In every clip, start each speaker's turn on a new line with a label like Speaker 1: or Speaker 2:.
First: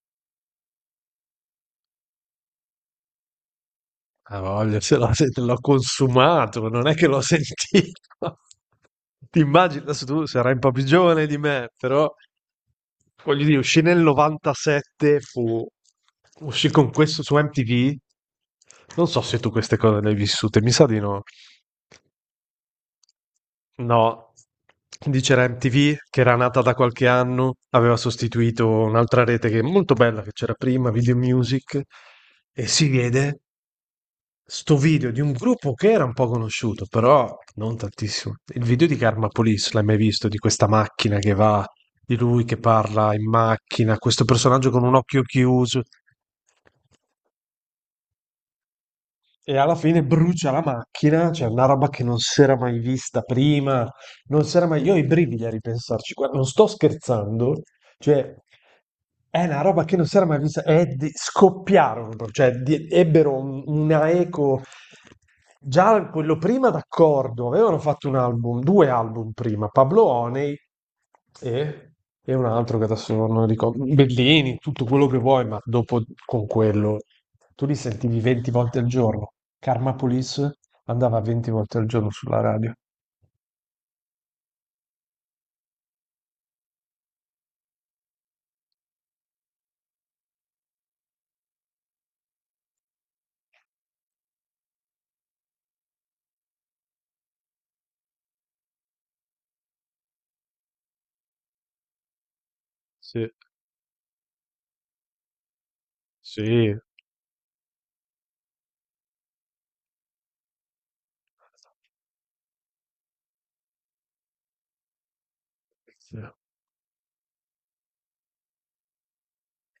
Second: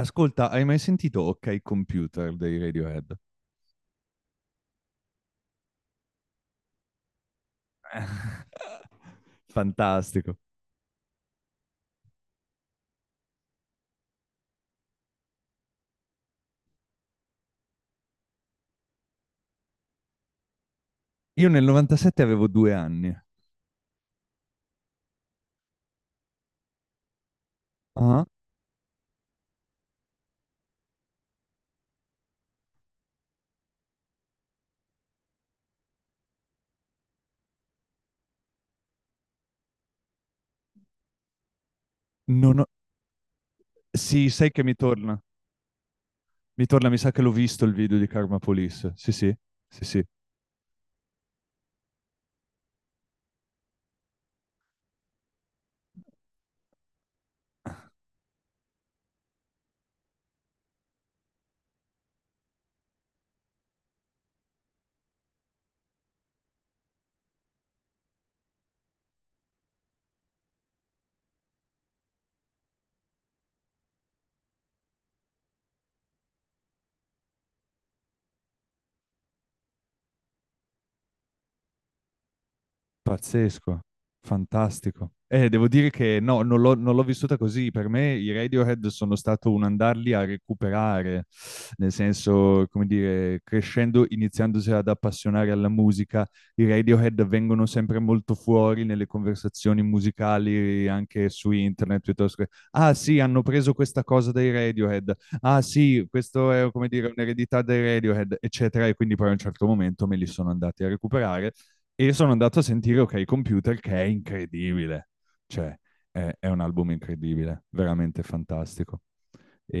Speaker 1: Ascolta, hai mai sentito OK Computer dei Radiohead?
Speaker 2: Ha voglia, se l'ho consumato, non è che l'ho sentito. Ti immagini, adesso tu
Speaker 1: Fantastico.
Speaker 2: sarai un po' più giovane di me, però voglio dire, uscì nel 97, uscì con questo su MTV. Non so se tu queste cose le hai vissute, mi sa di no.
Speaker 1: Io nel 97 avevo due anni.
Speaker 2: No, quindi c'era MTV che era nata da qualche anno, aveva
Speaker 1: Ah?
Speaker 2: sostituito un'altra rete che è molto bella che c'era prima, Video Music, e si vede sto video di un gruppo che era un po' conosciuto, però non tantissimo. Il video di Karma Police, l'hai mai visto? Di questa macchina che va, di lui che
Speaker 1: Non ho-
Speaker 2: parla in macchina, questo
Speaker 1: Sì, sai che
Speaker 2: personaggio
Speaker 1: mi
Speaker 2: con un
Speaker 1: torna.
Speaker 2: occhio chiuso.
Speaker 1: Mi torna, mi sa che l'ho visto il video di Karma Police. Sì, sì,
Speaker 2: E alla
Speaker 1: sì,
Speaker 2: fine
Speaker 1: sì.
Speaker 2: brucia la macchina, cioè una roba che non si era mai vista prima, non si era mai... Io ho i brividi a ripensarci, guarda, non sto scherzando, cioè è una roba che non si era mai vista, è di- scoppiarono, proprio, cioè di- ebbero un- una eco, già quello prima d'accordo, avevano fatto un album, due album prima, Pablo Honey e, e un altro che adesso non ricordo, Bellini, tutto quello che vuoi, ma dopo con quello tu li sentivi 20 volte al giorno. Karma Police andava 20 volte al giorno sulla radio.
Speaker 1: Pazzesco, fantastico. Devo dire che no, non l'ho vissuta così. Per me i Radiohead sono stato un andarli a recuperare, nel senso, come dire, crescendo, iniziandosi ad appassionare alla musica, i Radiohead vengono sempre molto fuori nelle conversazioni musicali, anche su internet, piuttosto che, ah sì,
Speaker 2: Sì,
Speaker 1: hanno preso questa cosa dai Radiohead, ah sì, questo è,
Speaker 2: sì.
Speaker 1: come dire, un'eredità dai Radiohead, eccetera. E quindi poi a un certo momento me li sono andati a recuperare e sono andato a sentire Ok Computer che è incredibile, cioè
Speaker 2: Sì.
Speaker 1: è un album incredibile, veramente fantastico.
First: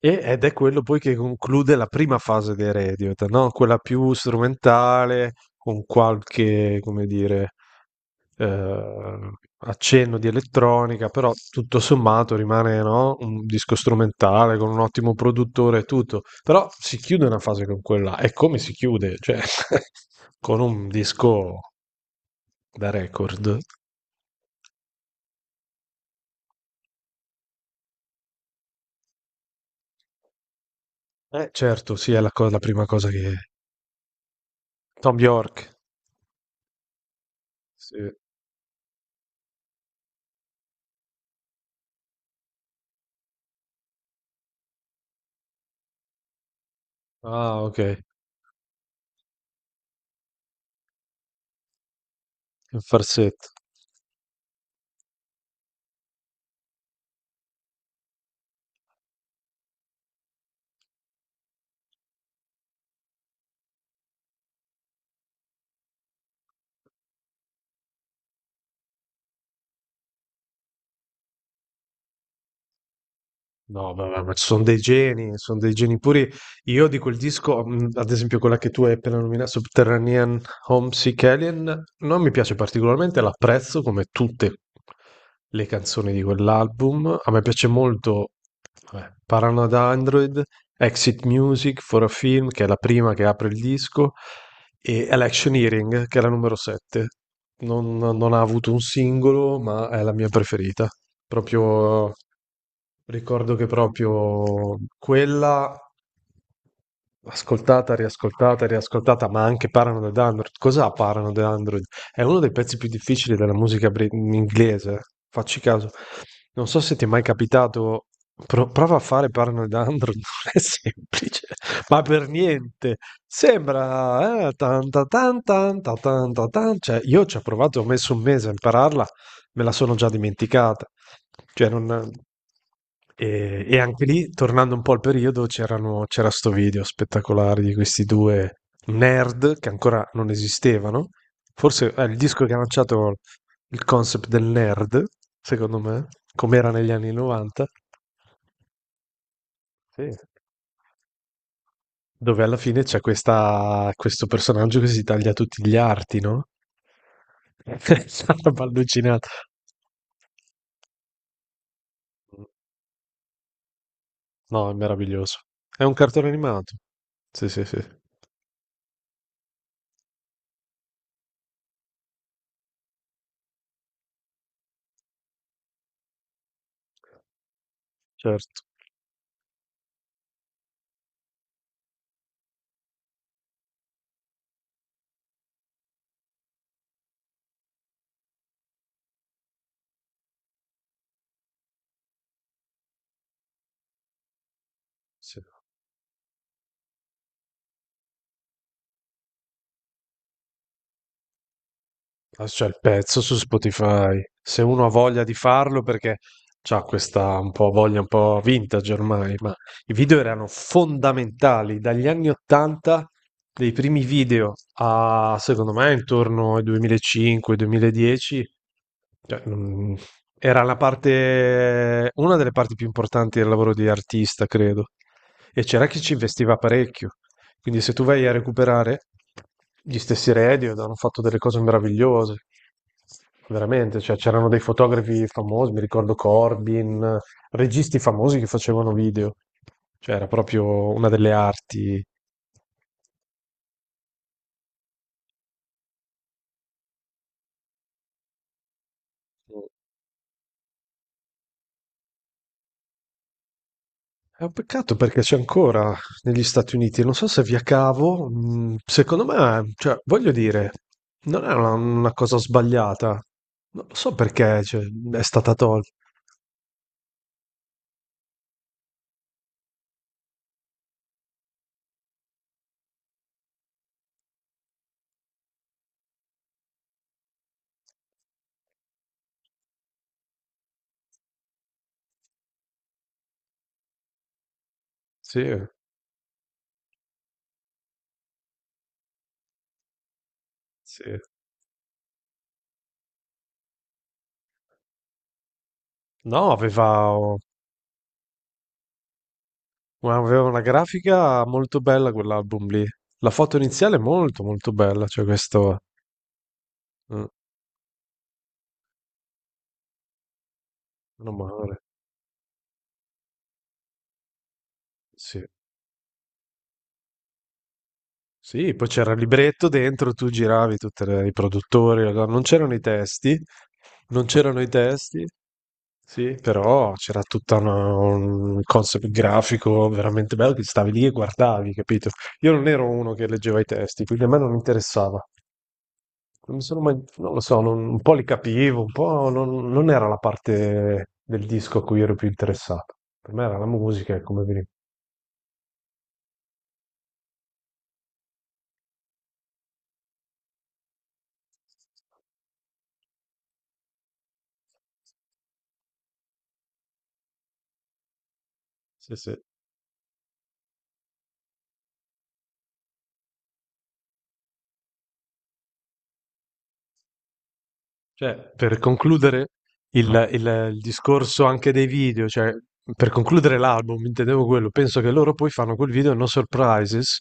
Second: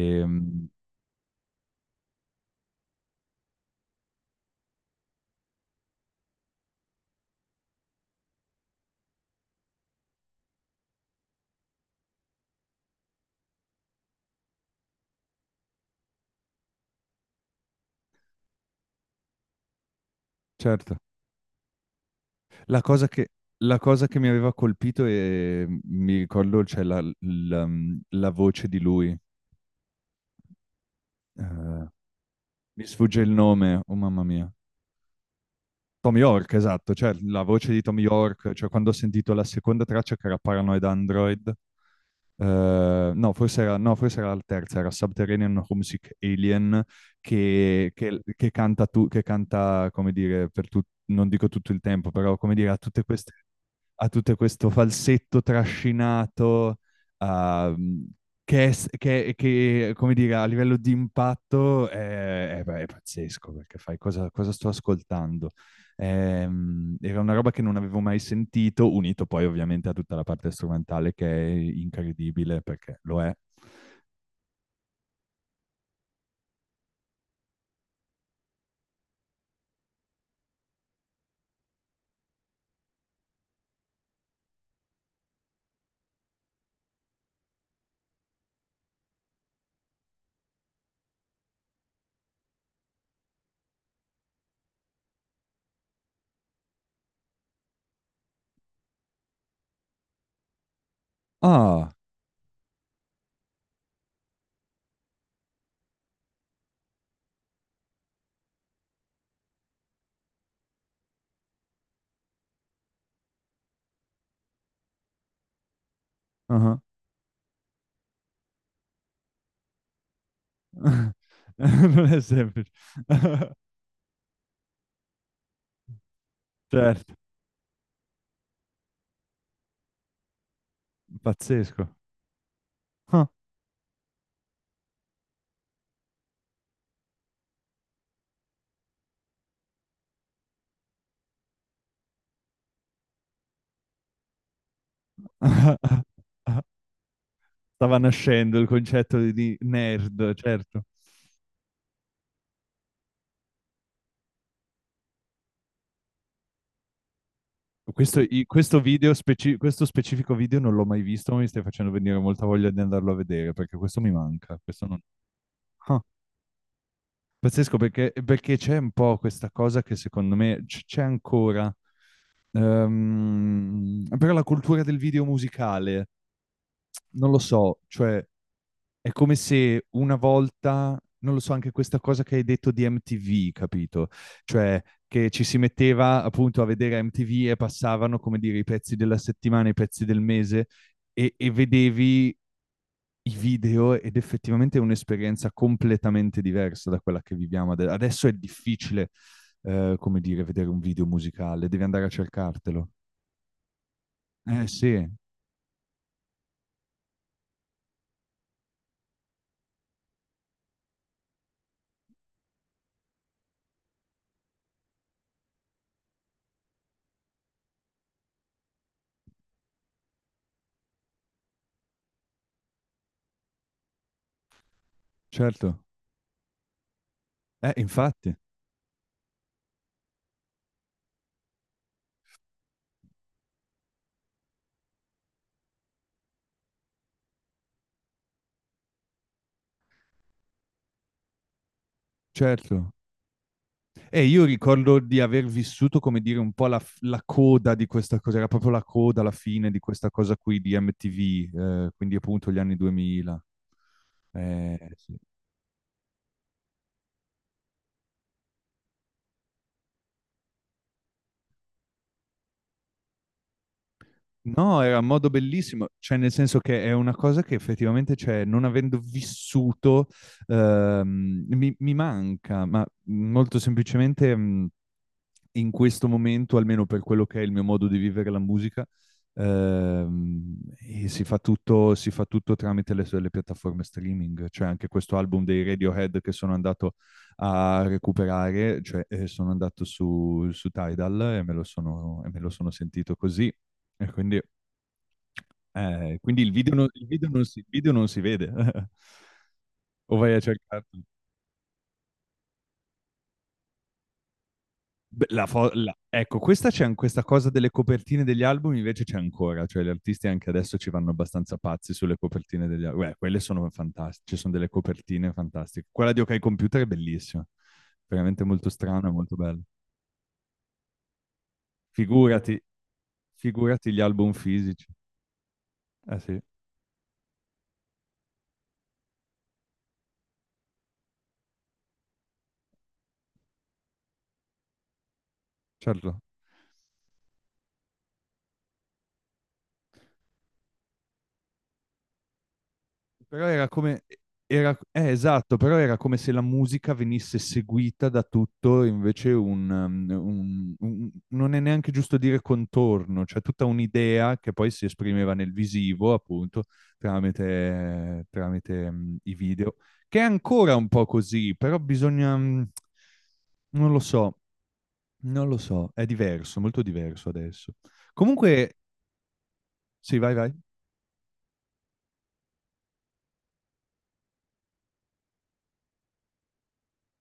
Speaker 2: E- ed è quello poi che conclude la prima fase dei Radiohead, no? Quella più strumentale, con qualche, come dire, eh, accenno di elettronica, però tutto sommato rimane, no? Un disco strumentale con un ottimo produttore e tutto. Però si chiude una fase con quella, e come si chiude? Cioè, con un
Speaker 1: certo,
Speaker 2: disco
Speaker 1: la
Speaker 2: da
Speaker 1: cosa che,
Speaker 2: record.
Speaker 1: la cosa che mi aveva colpito e mi ricordo la voce di lui,
Speaker 2: Eh
Speaker 1: eh,
Speaker 2: certo, sì, è la
Speaker 1: mi
Speaker 2: prima cosa
Speaker 1: sfugge il
Speaker 2: che
Speaker 1: nome, oh mamma mia,
Speaker 2: Tom York,
Speaker 1: Tom York, esatto, cioè la voce di Tom
Speaker 2: sì.
Speaker 1: York, cioè quando ho sentito la seconda traccia che era Paranoid Android, no, forse era la terza, era Subterranean Homesick Alien,
Speaker 2: Ah okay,
Speaker 1: che canta, che canta, come dire, non dico tutto il tempo, però come dire, ha
Speaker 2: il
Speaker 1: tutte queste
Speaker 2: farsetto.
Speaker 1: a tutto questo falsetto trascinato, ehm, che, è s- che, come dire, a livello di impatto è pazzesco, perché fai cosa, cosa sto ascoltando? Era una roba che non avevo mai sentito, unito poi ovviamente a tutta la parte strumentale che è incredibile, perché lo è.
Speaker 2: No, ma ci sono dei geni puri. Io di quel disco, ad esempio quella che tu hai appena nominato, Subterranean Homesick Alien, non mi piace particolarmente, l'apprezzo come tutte le canzoni di quell'album. A me piace molto vabbè, Paranoid Android, Exit Music for a Film, che è la prima che apre il disco, e Election Hearing, che è la numero 7. Non ha avuto un singolo, ma è la mia preferita.
Speaker 1: Ah,
Speaker 2: Proprio. Ricordo che proprio quella ascoltata, riascoltata, riascoltata, ma anche Paranoid Android. Cos'ha Paranoid Android? È uno dei pezzi più difficili della musica inglese. Facci caso.
Speaker 1: ah,
Speaker 2: Non
Speaker 1: ah.
Speaker 2: so se ti è mai capitato, prova a fare Paranoid Android, non è semplice, ma
Speaker 1: Non è
Speaker 2: per
Speaker 1: semplice.
Speaker 2: niente. Sembra tan ta tan ta tan. Cioè,
Speaker 1: Certo,
Speaker 2: io ci ho provato, ho messo un mese a impararla, me la sono già dimenticata. Cioè, non...
Speaker 1: pazzesco. Ah.
Speaker 2: E anche lì, tornando un po' al periodo, c'era sto video spettacolare di questi due nerd che ancora non esistevano. Forse è il disco che ha lanciato il concept del nerd,
Speaker 1: ah,
Speaker 2: secondo
Speaker 1: ah.
Speaker 2: me, come era negli anni 90.
Speaker 1: Stava nascendo il concetto di
Speaker 2: Sì.
Speaker 1: nerd, certo.
Speaker 2: Dove alla fine c'è questo personaggio che si taglia tutti gli arti, no? È una roba
Speaker 1: Questo
Speaker 2: allucinata.
Speaker 1: questo specifico video non l'ho mai visto, ma mi stai facendo venire molta voglia di andarlo a vedere, perché questo mi manca.
Speaker 2: No, è
Speaker 1: Questo non...
Speaker 2: meraviglioso. È un
Speaker 1: Ah,
Speaker 2: cartone animato. Sì, sì,
Speaker 1: pazzesco,
Speaker 2: sì,
Speaker 1: perché, perché c'è un po' questa cosa che secondo me c'è ancora. Però la cultura del video musicale, non lo so, cioè
Speaker 2: certo.
Speaker 1: è come se una volta, non lo so, anche questa cosa che hai detto di MTV, capito? Cioè che ci si metteva appunto a vedere MTV e passavano, come dire, i pezzi della settimana, i pezzi del mese e vedevi i video ed effettivamente è
Speaker 2: Sì.
Speaker 1: un'esperienza completamente diversa da quella che viviamo adesso. È difficile, come dire, vedere un video musicale, devi andare a
Speaker 2: Ah, c'è il
Speaker 1: cercartelo.
Speaker 2: pezzo su Spotify. Se
Speaker 1: Eh
Speaker 2: uno ha
Speaker 1: sì,
Speaker 2: voglia di farlo, perché c'ha questa un po' voglia un po' vintage ormai, ma i video erano fondamentali dagli anni 80, dei primi video a secondo me intorno ai 2005-2010. Cioè, non- era la parte, una delle parti più importanti del lavoro di artista, credo. E
Speaker 1: certo.
Speaker 2: c'era chi ci investiva parecchio. Quindi se tu vai a
Speaker 1: Infatti,
Speaker 2: recuperare gli stessi Radiohead hanno fatto delle cose meravigliose, veramente, cioè c'erano dei fotografi famosi, mi ricordo Corbin, registi famosi che facevano video, cioè era proprio una delle arti.
Speaker 1: certo. E io ricordo di aver vissuto, come dire, un po' la coda di questa cosa, era proprio la coda, la fine di questa cosa qui di MTV, quindi appunto gli anni 2000.
Speaker 2: È un peccato
Speaker 1: Sì.
Speaker 2: perché c'è ancora negli Stati Uniti, non so se via cavo, secondo me, cioè, voglio dire, non è una cosa sbagliata, non lo so perché,
Speaker 1: No,
Speaker 2: cioè,
Speaker 1: era un
Speaker 2: è
Speaker 1: modo
Speaker 2: stata
Speaker 1: bellissimo,
Speaker 2: tolta.
Speaker 1: cioè nel senso che è una cosa che effettivamente, cioè, non avendo vissuto, mi manca, ma molto semplicemente... in questo momento, almeno per quello che è il mio modo di vivere la musica, e si fa tutto tramite le piattaforme streaming, cioè anche questo
Speaker 2: Sì,
Speaker 1: album dei Radiohead che sono andato a recuperare, cioè sono andato su, su
Speaker 2: sì.
Speaker 1: Tidal e me lo sono, e me lo sono sentito così, e quindi, quindi
Speaker 2: No, aveva,
Speaker 1: il video non si vede, o vai a
Speaker 2: aveva una
Speaker 1: cercarlo.
Speaker 2: grafica molto bella quell'album lì. La foto iniziale è molto molto bella, cioè
Speaker 1: Beh,
Speaker 2: questo...
Speaker 1: Ecco, questa
Speaker 2: Mm,
Speaker 1: cosa delle copertine degli album invece c'è ancora, cioè gli artisti anche adesso ci vanno
Speaker 2: meno
Speaker 1: abbastanza
Speaker 2: male,
Speaker 1: pazzi sulle copertine degli album. Beh, quelle sono fantastiche, ci sono delle copertine
Speaker 2: sì.
Speaker 1: fantastiche. Quella di OK Computer è bellissima, veramente molto
Speaker 2: Sì, poi
Speaker 1: strana, e
Speaker 2: c'era il
Speaker 1: molto bella.
Speaker 2: libretto dentro, tu giravi tutti i produttori, allora non
Speaker 1: Figurati,
Speaker 2: c'erano i testi,
Speaker 1: figurati gli
Speaker 2: non
Speaker 1: album
Speaker 2: c'erano i
Speaker 1: fisici.
Speaker 2: testi,
Speaker 1: Eh
Speaker 2: sì,
Speaker 1: sì,
Speaker 2: però c'era tutto un concept grafico veramente bello che stavi lì e guardavi, capito? Io non ero uno che leggeva i testi, quindi a me non interessava.
Speaker 1: certo.
Speaker 2: Non sono mai- non lo so, non- un po' li capivo, un po' non, non era la parte del disco a cui ero più interessato. Per me
Speaker 1: Però
Speaker 2: era la
Speaker 1: era come...
Speaker 2: musica, e come veniva.
Speaker 1: Esatto, però era come se la musica venisse seguita da tutto, invece un, um, un- non è neanche giusto dire contorno, cioè tutta un'idea che poi si esprimeva nel visivo, appunto, tramite, tramite,
Speaker 2: Sì,
Speaker 1: um, i
Speaker 2: sì.
Speaker 1: video, che è ancora un po' così, però bisogna, non lo so, non lo so, è diverso, molto diverso adesso.
Speaker 2: Cioè,
Speaker 1: Comunque,
Speaker 2: per concludere, Il,
Speaker 1: sì, vai, vai,
Speaker 2: il- il discorso anche dei video, cioè per concludere l'album, intendevo quello. Penso che loro poi fanno quel video No Surprises,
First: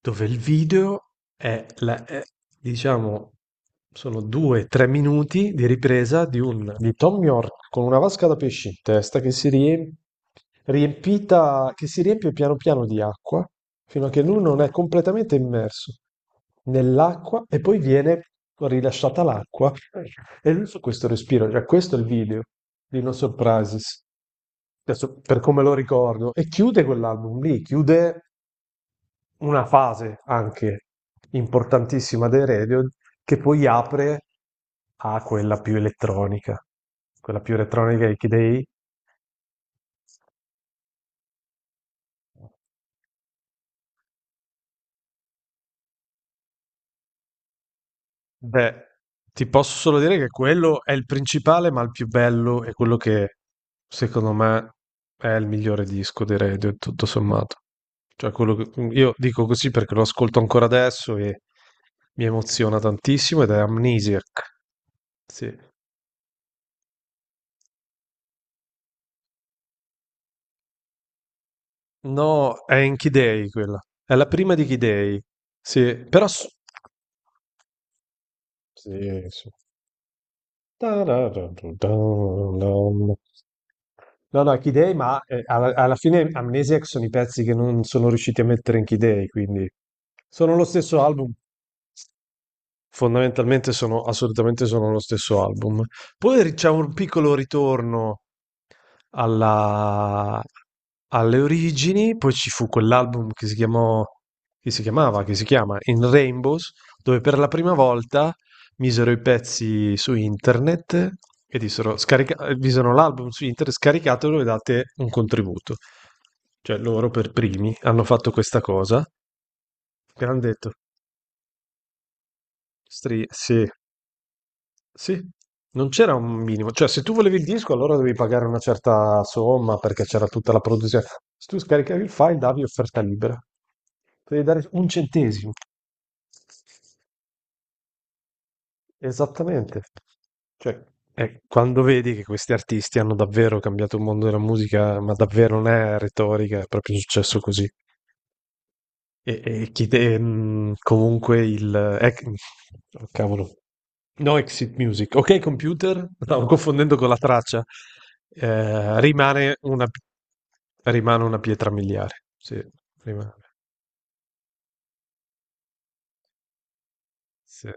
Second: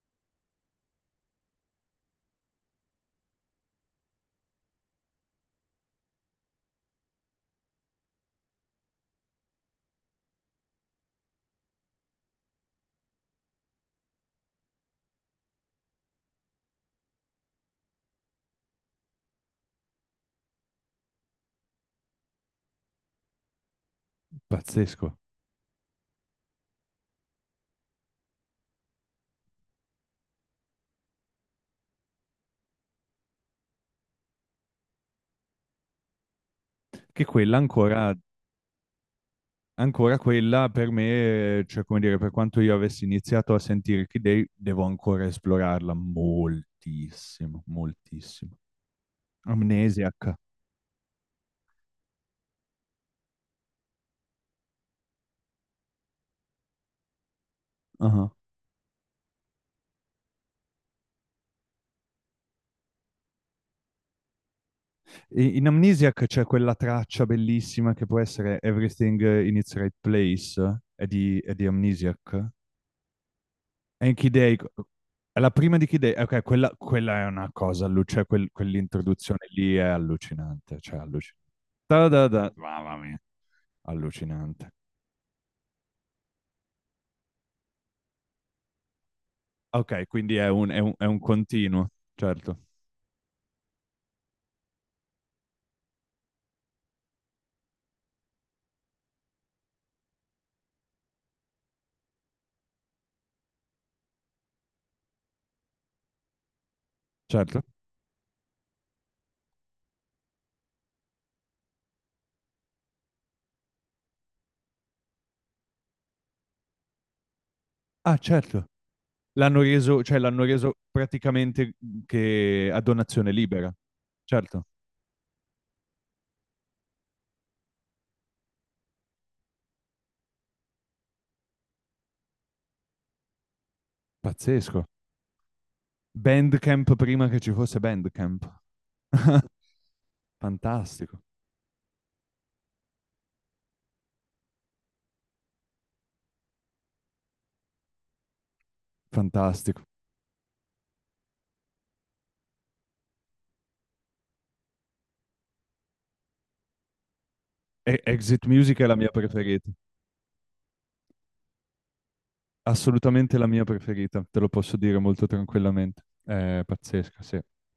Speaker 2: dove il video è, diciamo, sono due, tre minuti di ripresa di, un, di Tom York con una vasca da pesci in testa che si riempie, riempita, che si riempie piano piano di acqua fino a che lui non è completamente immerso nell'acqua e poi viene rilasciata l'acqua e lui su questo respiro, cioè questo è il video di No Surprises,
Speaker 1: pazzesco,
Speaker 2: adesso per come lo ricordo, e chiude quell'album lì, chiude una fase anche importantissima dei Radio che poi apre a
Speaker 1: che
Speaker 2: quella più
Speaker 1: quella
Speaker 2: elettronica
Speaker 1: ancora
Speaker 2: di Kidei.
Speaker 1: ancora quella per me, cioè come dire, per quanto io avessi iniziato a sentire Kid Day, devo ancora esplorarla moltissimo, moltissimo.
Speaker 2: Beh, ti posso solo dire che
Speaker 1: Amnesiac.
Speaker 2: quello è il principale, ma il più bello è quello che secondo me è il migliore disco dei Radio, tutto sommato.
Speaker 1: Ah.
Speaker 2: Cioè, quello che mm, io dico così perché lo ascolto ancora adesso e mi emoziona tantissimo ed è Amnesiac. Sì.
Speaker 1: In Amnesiac c'è quella traccia bellissima che può essere Everything in its right place, è di Amnesiac.
Speaker 2: No, è in Key Day quella.
Speaker 1: E in
Speaker 2: È la
Speaker 1: Kid
Speaker 2: prima
Speaker 1: Day,
Speaker 2: di Key Day.
Speaker 1: è la prima di Kid
Speaker 2: Sì,
Speaker 1: Day,
Speaker 2: però
Speaker 1: ok,
Speaker 2: s-
Speaker 1: quella è una cosa,
Speaker 2: sì,
Speaker 1: quell'introduzione
Speaker 2: sì.
Speaker 1: lì è allucinante, cioè allucinante.
Speaker 2: No,
Speaker 1: Mamma mia,
Speaker 2: no,
Speaker 1: allucinante.
Speaker 2: Key Day, ma alla fine Amnesiac sono i pezzi che non sono riusciti a mettere in Key Day, quindi
Speaker 1: Ok, quindi è
Speaker 2: sono lo stesso
Speaker 1: è un
Speaker 2: album.
Speaker 1: continuo, certo,
Speaker 2: Fondamentalmente sono assolutamente sono lo stesso album. Poi c'è un piccolo ritorno alla- alle origini, poi ci fu quell'album che si chiamò, che si chiamava, che si chiama In Rainbows, dove per la
Speaker 1: certo.
Speaker 2: prima volta misero i pezzi su internet e dissero, misero l'album su internet, scaricatelo e date un contributo. Cioè loro per primi hanno
Speaker 1: Ah,
Speaker 2: fatto questa
Speaker 1: certo.
Speaker 2: cosa,
Speaker 1: L'hanno reso, cioè
Speaker 2: che hanno
Speaker 1: l'hanno
Speaker 2: detto,
Speaker 1: reso praticamente che a donazione
Speaker 2: sì.
Speaker 1: libera. Certo,
Speaker 2: Sì, non c'era un minimo, cioè se tu volevi il disco allora dovevi pagare una certa somma perché c'era tutta la produzione. Se tu scaricavi il file davi offerta libera, devi dare
Speaker 1: pazzesco.
Speaker 2: un centesimo.
Speaker 1: Bandcamp prima che ci fosse Bandcamp.
Speaker 2: Esattamente. Cioè,
Speaker 1: Fantastico,
Speaker 2: quando vedi che questi artisti hanno davvero cambiato il mondo della musica, ma davvero non è retorica, è proprio successo così. E
Speaker 1: fantastico.
Speaker 2: chi comunque il... ec- oh, cavolo. No, Exit Music. Ok, computer, stavo confondendo con la traccia.
Speaker 1: Exit Music è la
Speaker 2: Eh,
Speaker 1: mia
Speaker 2: rimane
Speaker 1: preferita,
Speaker 2: una, rimane una pietra miliare. Sì, rimane.
Speaker 1: assolutamente la mia preferita, te lo posso dire molto tranquillamente. È pazzesca, sì.
Speaker 2: Sì.